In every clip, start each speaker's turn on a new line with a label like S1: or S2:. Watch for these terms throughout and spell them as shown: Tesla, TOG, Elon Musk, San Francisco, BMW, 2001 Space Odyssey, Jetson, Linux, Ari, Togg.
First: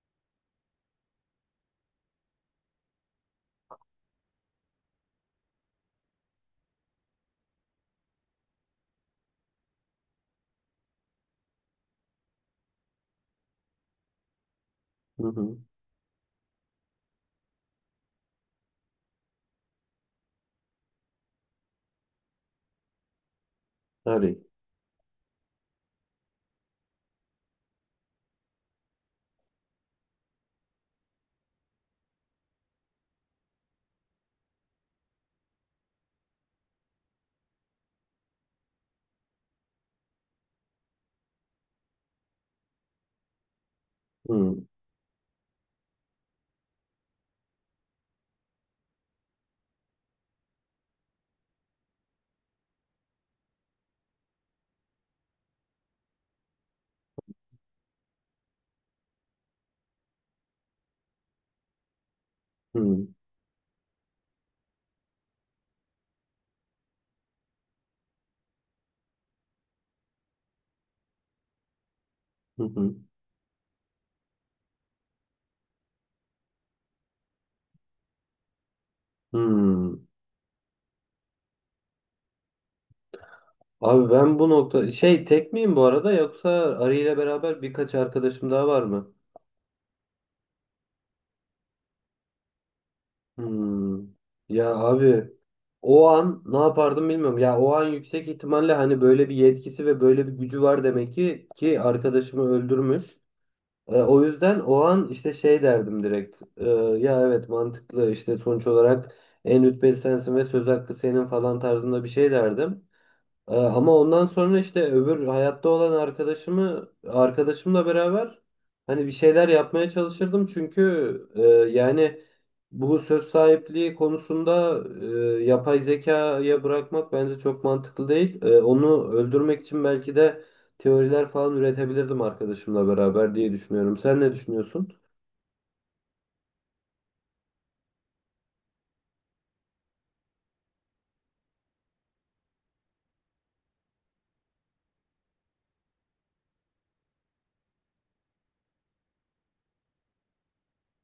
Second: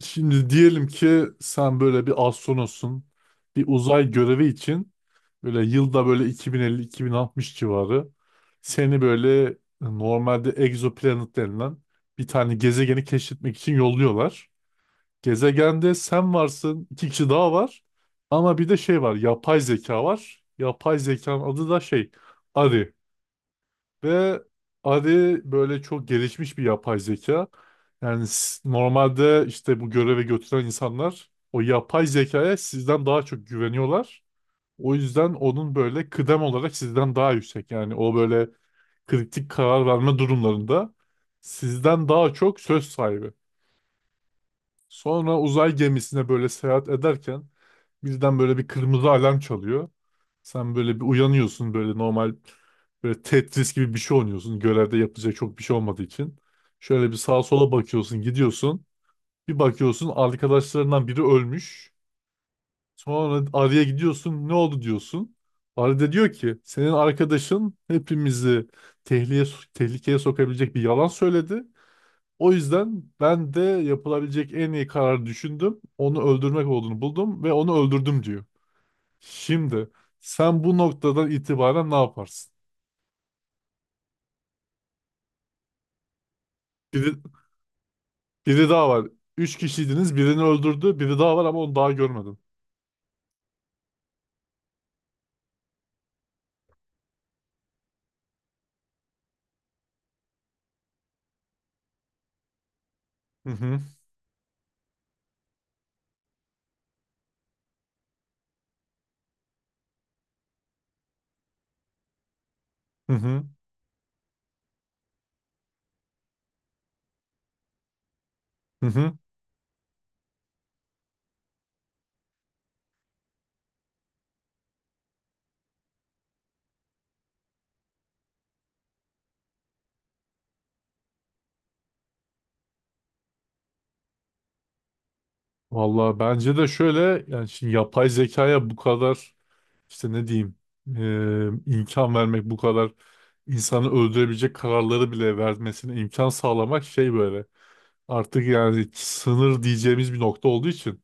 S1: Şimdi diyelim ki sen böyle bir astronotsun. Bir uzay görevi için böyle yılda böyle 2050-2060 civarı seni böyle normalde egzoplanet denilen bir tane gezegeni keşfetmek için yolluyorlar.
S2: Hı hı.
S1: Gezegende sen varsın, iki kişi daha var. Ama bir de şey var, yapay zeka var. Yapay zekanın adı da şey, Ari.
S2: Harry.
S1: Ve Ari böyle çok gelişmiş bir yapay zeka. Yani normalde işte bu göreve götüren insanlar o yapay zekaya sizden daha çok güveniyorlar. O yüzden onun böyle kıdem olarak sizden daha yüksek. Yani o böyle kritik karar verme durumlarında sizden daha çok söz sahibi.
S2: Hı hı.
S1: Sonra uzay gemisine böyle seyahat ederken birden böyle bir kırmızı alarm çalıyor. Sen böyle bir uyanıyorsun böyle normal böyle Tetris gibi bir şey oynuyorsun. Görevde yapacak çok bir şey olmadığı için. Şöyle bir sağa sola bakıyorsun, gidiyorsun. Bir bakıyorsun arkadaşlarından biri ölmüş. Sonra Arya gidiyorsun, ne oldu diyorsun. Arya da diyor ki senin arkadaşın hepimizi tehlikeye, tehlikeye sokabilecek bir yalan söyledi. O
S2: Hı hı.
S1: yüzden ben de yapılabilecek en iyi kararı düşündüm. Onu öldürmek olduğunu buldum ve onu öldürdüm diyor. Şimdi
S2: Hı.
S1: sen bu noktadan itibaren ne yaparsın?
S2: Abi ben bu nokta şey tek miyim bu arada yoksa Ari
S1: Biri,
S2: ile beraber birkaç arkadaşım daha
S1: biri
S2: var
S1: daha var.
S2: mı?
S1: Üç kişiydiniz. Birini öldürdü. Biri daha var ama onu daha görmedin.
S2: Hmm. Ya abi o an ne yapardım bilmiyorum. Ya o an yüksek ihtimalle hani böyle bir yetkisi ve böyle bir gücü var demek ki arkadaşımı öldürmüş.
S1: Hı hı.
S2: O yüzden o an işte şey derdim direkt. Ya evet mantıklı işte sonuç olarak en rütbeli sensin ve söz hakkı senin falan tarzında bir şey derdim.
S1: Hı hı.
S2: Ama ondan sonra işte öbür hayatta olan arkadaşımı arkadaşımla beraber
S1: Hı
S2: hani
S1: hı.
S2: bir şeyler yapmaya çalışırdım çünkü e, yani bu söz sahipliği konusunda yapay zekaya bırakmak bence çok mantıklı değil. Onu öldürmek için belki de teoriler falan üretebilirdim arkadaşımla beraber diye düşünüyorum. Sen ne düşünüyorsun?
S1: Vallahi bence de şöyle yani şimdi yapay zekaya bu kadar işte ne diyeyim imkan vermek, bu kadar insanı öldürebilecek kararları bile vermesine imkan sağlamak şey böyle. Artık yani sınır diyeceğimiz bir nokta olduğu için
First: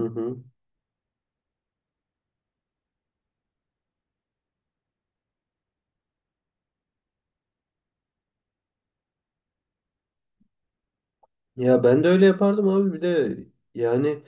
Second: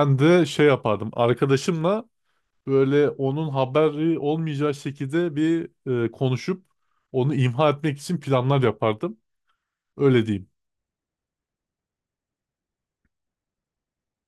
S2: Hı hı.
S1: de şey yapardım. Arkadaşımla böyle onun haberi olmayacağı şekilde bir konuşup onu imha etmek için planlar yapardım. Öyle diyeyim.
S2: Ya ben de öyle yapardım abi bir de yani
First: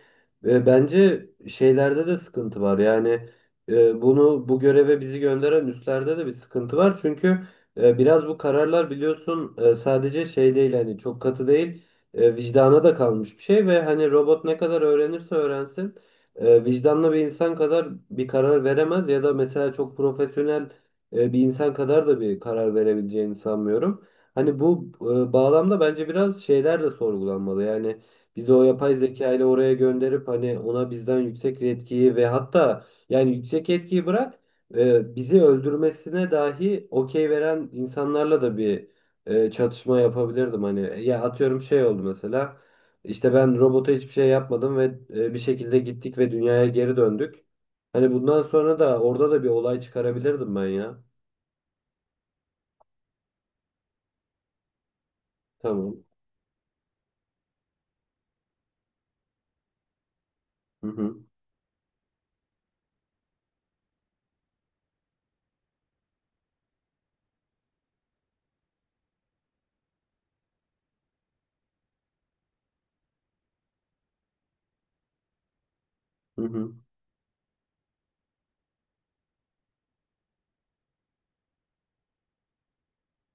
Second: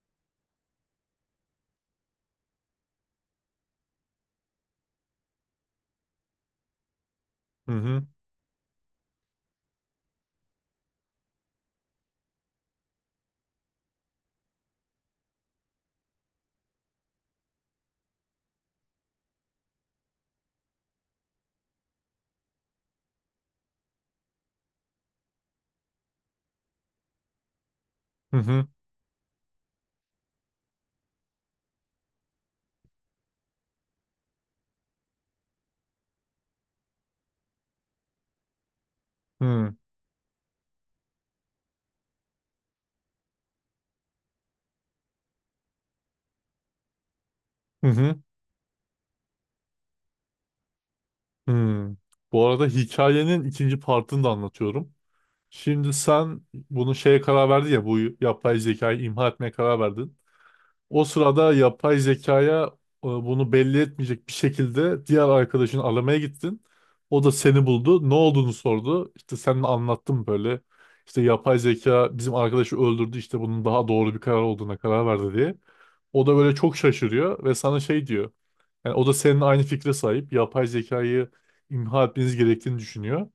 S2: bence şeylerde de sıkıntı var. Yani bunu bu göreve bizi gönderen üstlerde de bir sıkıntı var. Çünkü
S1: Hı hı.
S2: biraz bu kararlar biliyorsun, sadece şey değil, hani çok katı değil, vicdana da kalmış bir şey ve hani robot ne kadar öğrenirse öğrensin vicdanlı bir insan kadar bir karar veremez ya da mesela çok profesyonel bir insan kadar da bir karar verebileceğini sanmıyorum. Hani bu bağlamda bence biraz şeyler de sorgulanmalı. Yani
S1: Hı
S2: bizi o
S1: hı.
S2: yapay zeka ile oraya gönderip hani ona bizden yüksek etkiyi ve hatta yani yüksek etkiyi bırak, bizi öldürmesine dahi okey veren insanlarla da bir
S1: Hı
S2: çatışma yapabilirdim. Hani ya, atıyorum şey oldu mesela, işte ben robota hiçbir şey yapmadım ve bir şekilde gittik ve dünyaya geri döndük.
S1: hı.
S2: Hani
S1: Hı.
S2: bundan sonra da orada da bir olay çıkarabilirdim ben ya.
S1: Hı. Bu arada hikayenin ikinci partını da anlatıyorum. Şimdi
S2: Tamam.
S1: sen bunu şeye karar verdin ya, bu yapay zekayı imha etmeye karar verdin.
S2: Hı
S1: O
S2: hı.
S1: sırada yapay zekaya bunu belli etmeyecek bir şekilde diğer arkadaşını aramaya gittin. O da seni buldu. Ne olduğunu sordu. İşte sen de anlattın böyle. İşte yapay zeka bizim arkadaşı öldürdü. İşte bunun daha doğru bir karar olduğuna karar verdi diye. O da
S2: Hı
S1: böyle
S2: hı.
S1: çok şaşırıyor ve sana şey diyor. Yani o da senin aynı fikre sahip. Yapay zekayı imha etmeniz gerektiğini düşünüyor.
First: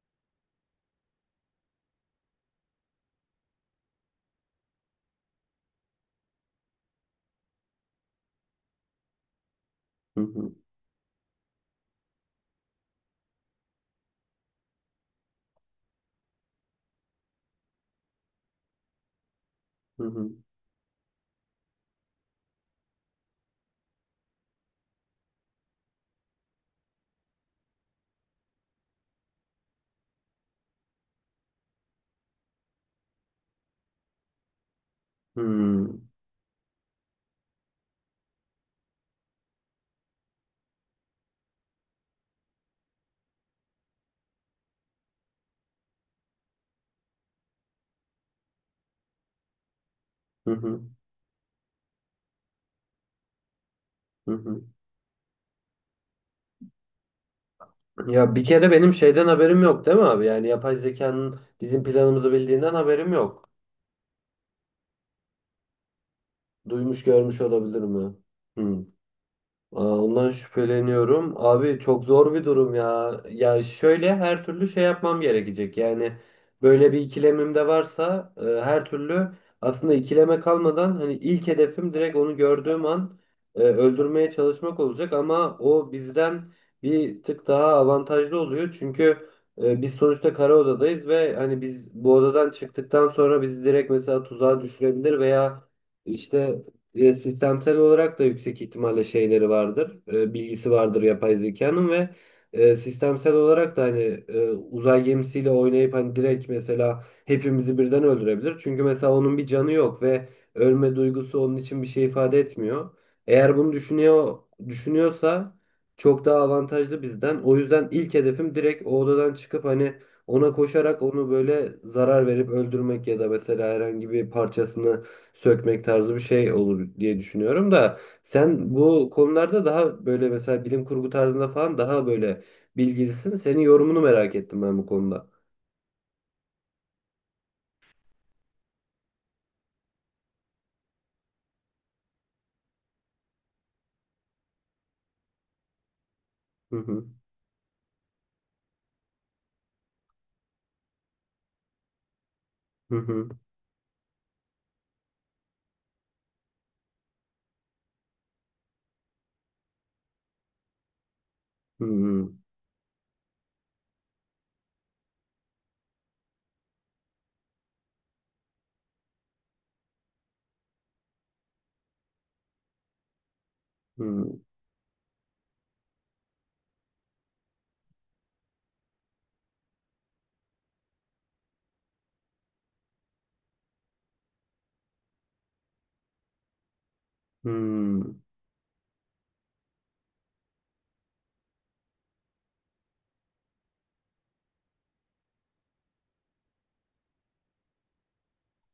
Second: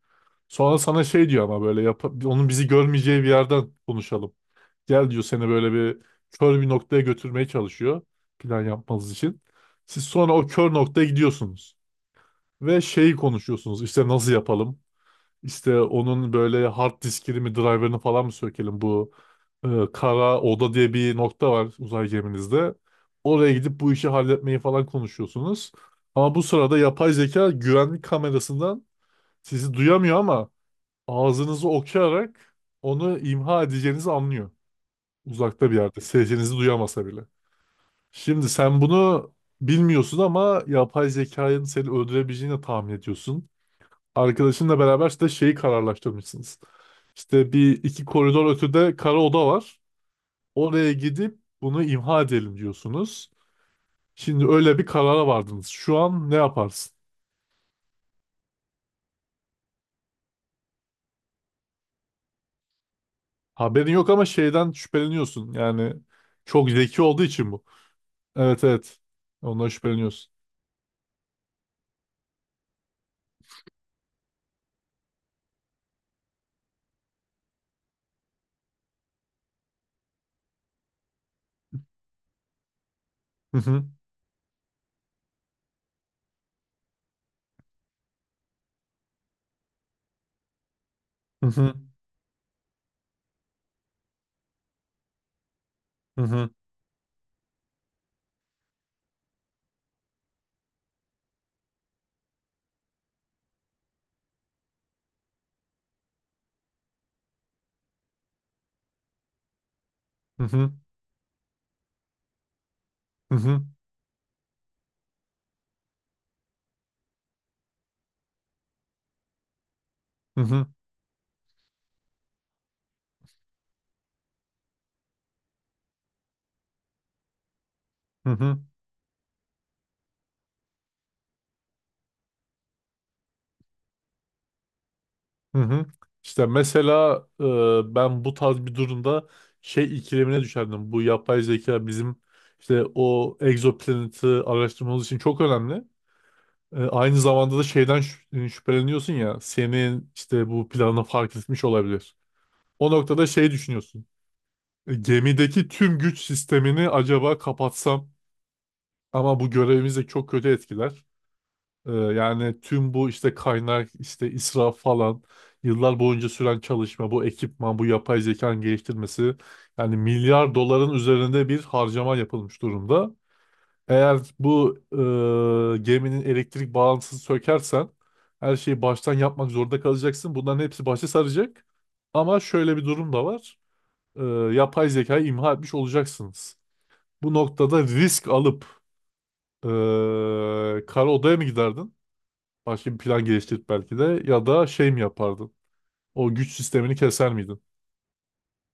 S1: Sonra sana şey diyor, ama böyle yap, onun bizi görmeyeceği bir yerden konuşalım. Gel diyor, seni böyle bir kör bir noktaya götürmeye çalışıyor. Plan yapmanız için. Siz
S2: Hı
S1: sonra o
S2: hı.
S1: kör noktaya gidiyorsunuz. Ve şeyi konuşuyorsunuz. İşte nasıl yapalım? İşte onun böyle hard diskini mi, driver'ını falan mı sökelim? Bu e,
S2: Hı hı.
S1: kara oda diye bir nokta var uzay geminizde. Oraya gidip bu işi halletmeyi falan konuşuyorsunuz. Ama bu sırada yapay zeka güvenlik kamerasından sizi duyamıyor ama ağzınızı okuyarak onu imha edeceğinizi anlıyor. Uzakta bir yerde.
S2: Hmm.
S1: Sesinizi duyamasa bile. Şimdi sen bunu bilmiyorsun ama yapay zekanın seni öldürebileceğini tahmin ediyorsun. Arkadaşınla beraber işte şeyi kararlaştırmışsınız. İşte bir iki koridor ötede kara oda var.
S2: Hı hı.
S1: Oraya gidip bunu imha edelim diyorsunuz.
S2: Hı
S1: Şimdi
S2: hı.
S1: öyle bir karara vardınız. Şu an ne yaparsın?
S2: Ya bir kere benim şeyden haberim yok değil mi abi? Yani yapay zekanın bizim planımızı bildiğinden haberim yok.
S1: Haberin yok ama şeyden şüpheleniyorsun. Yani çok zeki
S2: Duymuş
S1: olduğu
S2: görmüş
S1: için bu.
S2: olabilir mi?
S1: Evet,
S2: Hı.
S1: evet. Ondan
S2: Aa, ondan
S1: şüpheleniyorsun.
S2: şüpheleniyorum. Abi çok zor bir durum ya. Ya şöyle, her türlü şey yapmam gerekecek. Yani böyle bir ikilemim de varsa, her türlü, aslında ikileme kalmadan, hani ilk hedefim direkt onu gördüğüm an
S1: Hı hı.
S2: öldürmeye çalışmak olacak ama o bizden bir tık daha avantajlı oluyor. Çünkü biz sonuçta kara odadayız ve
S1: Hı
S2: hani
S1: hı.
S2: biz bu odadan çıktıktan sonra bizi direkt mesela tuzağa düşürebilir veya
S1: Hı hı.
S2: işte sistemsel olarak da yüksek ihtimalle şeyleri vardır, bilgisi vardır yapay zekanın, ve sistemsel olarak da hani uzay gemisiyle oynayıp hani direkt mesela hepimizi birden öldürebilir. Çünkü mesela onun bir canı yok ve
S1: Hı hı.
S2: ölme duygusu onun için bir şey ifade etmiyor.
S1: Hı
S2: Eğer
S1: hı.
S2: bunu düşünüyorsa çok daha avantajlı bizden. O yüzden ilk hedefim direkt o odadan çıkıp hani
S1: Hı
S2: ona
S1: hı.
S2: koşarak onu böyle zarar verip öldürmek ya da mesela herhangi bir parçasını sökmek tarzı bir şey olur diye düşünüyorum da
S1: Hı hı.
S2: sen bu konularda daha böyle, mesela bilim kurgu tarzında falan, daha böyle bilgilisin. Senin yorumunu merak ettim ben bu konuda.
S1: Hı hı. İşte mesela ben bu tarz bir durumda şey ikilemine düşerdim. Bu yapay zeka bizim işte o egzoplaneti araştırmamız için çok önemli.
S2: Hı hı.
S1: Aynı zamanda da şeyden şüpheleniyorsun ya, senin işte bu planı fark etmiş olabilir. O
S2: Hı
S1: noktada
S2: hı.
S1: şey düşünüyorsun. Gemideki tüm güç sistemini acaba kapatsam, ama bu görevimizi çok kötü etkiler.
S2: Hı hı.
S1: Yani tüm bu işte kaynak, işte israf falan, yıllar boyunca süren çalışma, bu ekipman, bu yapay zekanın geliştirmesi, yani milyar doların üzerinde bir harcama yapılmış durumda.
S2: Hı
S1: Eğer
S2: hı.
S1: bu geminin elektrik bağlantısını sökersen, her şeyi baştan yapmak zorunda kalacaksın. Bunların hepsi başa saracak. Ama şöyle bir durum da var. Ee, Yapay zekayı imha etmiş olacaksınız. Bu noktada
S2: Hı.
S1: risk alıp kara odaya mı giderdin? Başka bir plan geliştirip belki de, ya da şey mi yapardın? O güç sistemini keser miydin?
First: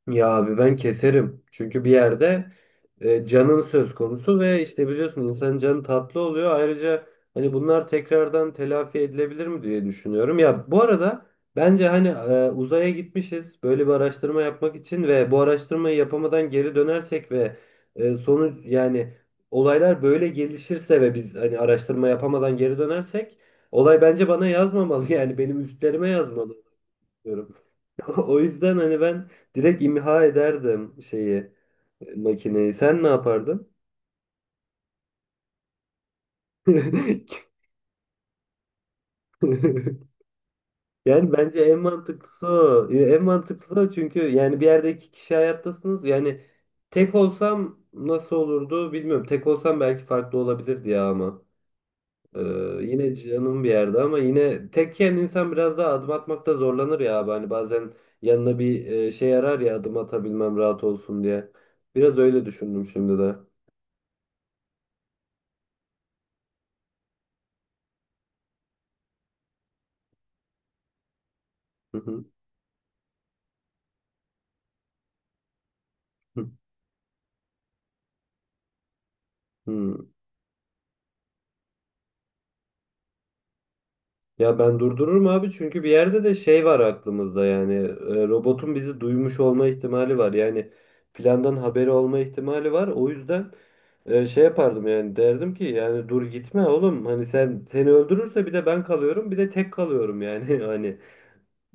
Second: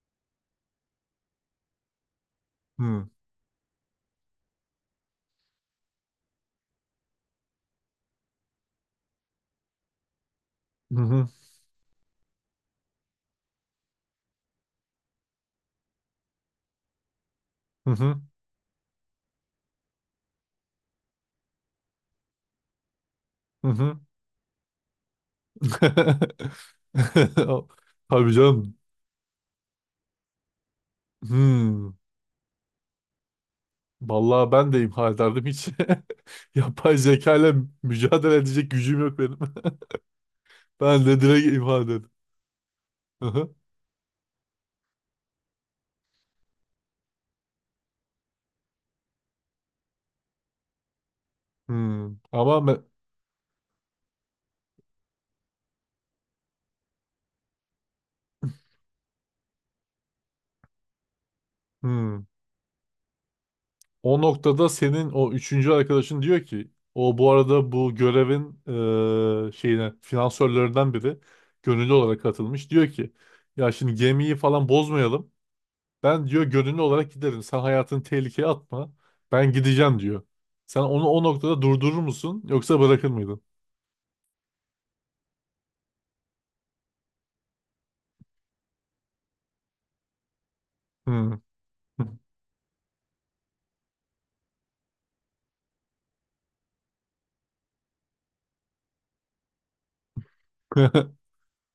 S2: Ya abi ben keserim. Çünkü bir yerde
S1: Hmm.
S2: canın söz konusu ve işte biliyorsun, insanın canı tatlı oluyor. Ayrıca hani bunlar tekrardan telafi edilebilir mi diye düşünüyorum. Ya bu
S1: Hı
S2: arada
S1: hı.
S2: bence hani uzaya gitmişiz böyle bir araştırma yapmak için ve bu araştırmayı yapamadan geri dönersek ve
S1: Hı hı.
S2: sonuç, yani olaylar böyle gelişirse ve biz hani araştırma yapamadan geri dönersek,
S1: Hı hı.
S2: olay bence bana yazmamalı yani benim üstlerime yazmalı diyorum.
S1: Tabii
S2: O
S1: canım.
S2: yüzden hani ben direkt imha ederdim şeyi,
S1: Hmm.
S2: makineyi. Sen ne yapardın?
S1: Vallahi ben de imha ederdim hiç. Yapay zeka ile mücadele edecek gücüm yok benim. Ben de
S2: Yani
S1: direkt
S2: bence
S1: imha
S2: en
S1: ederim.
S2: mantıklısı o. Ya en
S1: Hı hı.
S2: mantıklısı o, çünkü yani bir yerde iki kişi hayattasınız. Yani tek olsam nasıl olurdu bilmiyorum. Tek olsam belki farklı olabilirdi ya ama.
S1: Hmm.
S2: Ee,
S1: Ama me-
S2: Yine canım bir yerde, ama yine tekken insan biraz daha adım atmakta zorlanır ya abi. Hani bazen yanına bir şey arar ya, adım atabilmem rahat olsun diye. Biraz
S1: hmm.
S2: öyle düşündüm şimdi de.
S1: O noktada senin o üçüncü arkadaşın diyor ki o, bu arada bu görevin şeyine, finansörlerinden biri gönüllü olarak katılmış. Diyor ki ya şimdi gemiyi falan bozmayalım. Ben diyor
S2: Hı
S1: gönüllü olarak giderim. Sen hayatını tehlikeye atma. Ben
S2: hı.
S1: gideceğim diyor. Sen onu o noktada durdurur musun yoksa bırakır mıydın?
S2: Ya ben durdururum abi, çünkü bir yerde de şey var aklımızda, yani robotun bizi duymuş olma ihtimali var, yani
S1: Hmm.
S2: plandan haberi olma ihtimali var. O yüzden şey yapardım, yani derdim ki, yani dur gitme oğlum, hani sen, seni öldürürse bir de ben kalıyorum, bir de tek kalıyorum yani hani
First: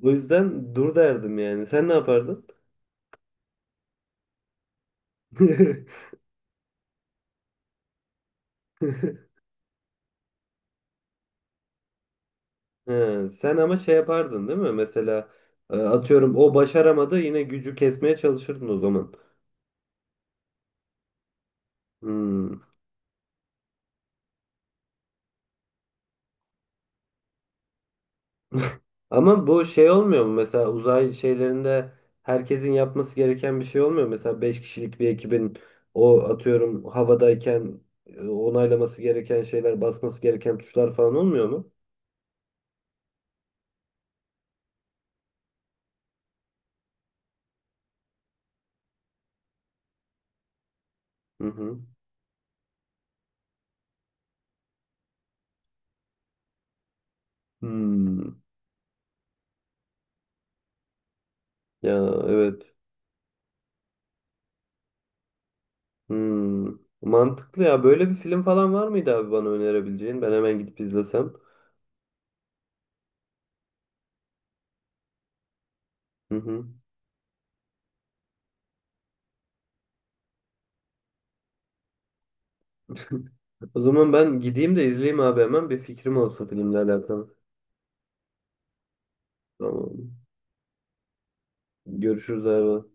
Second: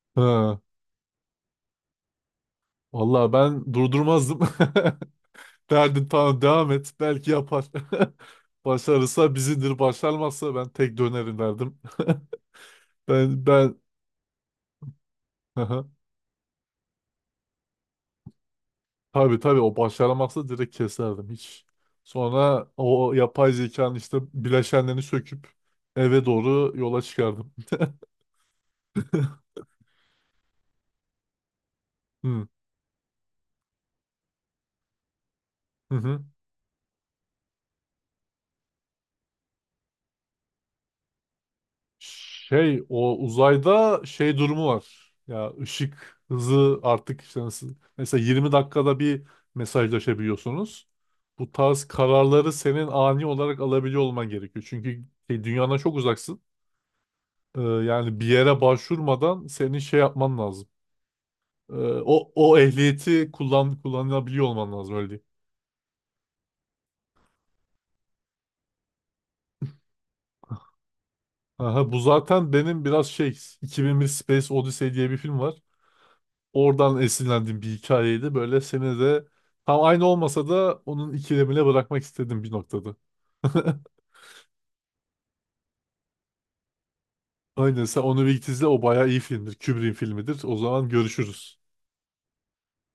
S2: o
S1: Ha.
S2: yüzden dur derdim. Yani sen ne yapardın?
S1: Vallahi ben durdurmazdım. Derdin tamam, devam et. Belki yapar. Başarırsa bizindir. Başarmazsa ben tek dönerim derdim.
S2: He,
S1: Ben
S2: sen ama
S1: ben
S2: şey yapardın değil mi mesela,
S1: Aha.
S2: atıyorum o başaramadı, yine gücü kesmeye çalışırdın o zaman.
S1: Tabii, tabii, o başaramazsa direkt keserdim hiç.
S2: Hmm.
S1: Sonra o yapay zekanın işte bileşenlerini söküp eve doğru yola çıkardım.
S2: Ama bu şey olmuyor mu? Mesela uzay şeylerinde
S1: Hı.
S2: herkesin yapması gereken bir şey olmuyor mu? Mesela 5 kişilik bir ekibin,
S1: Hı
S2: o
S1: hı.
S2: atıyorum havadayken onaylaması gereken şeyler, basması gereken tuşlar falan olmuyor mu?
S1: Şey, o uzayda şey durumu var. Ya ışık hızı artık işte nasıl, mesela 20 dakikada bir mesajlaşabiliyorsunuz.
S2: Hı
S1: Bu
S2: hı.
S1: tarz kararları senin ani olarak alabiliyor olman gerekiyor. Çünkü şey, dünyadan çok uzaksın. Yani bir
S2: Hmm.
S1: yere başvurmadan senin şey yapman lazım. Ee,
S2: Ya
S1: o
S2: evet.
S1: ehliyeti kullanabiliyor olman lazım, öyle diyeyim.
S2: Hmm. Mantıklı ya. Böyle bir film falan var mıydı abi bana önerebileceğin? Ben hemen gidip izlesem.
S1: Aha, bu zaten benim biraz şey, 2001 Space Odyssey diye bir film var.
S2: Hı hı.
S1: Oradan esinlendiğim bir hikayeydi. Böyle seni de tam aynı olmasa da onun ikilemine bırakmak istedim bir noktada.
S2: O zaman ben gideyim de izleyeyim abi, hemen bir fikrim olsun filmle alakalı.
S1: Aynen, sen onu bir git izle, o bayağı iyi filmdir. Kubrick'in
S2: Tamam.
S1: filmidir. O zaman görüşürüz.
S2: Görüşürüz abi.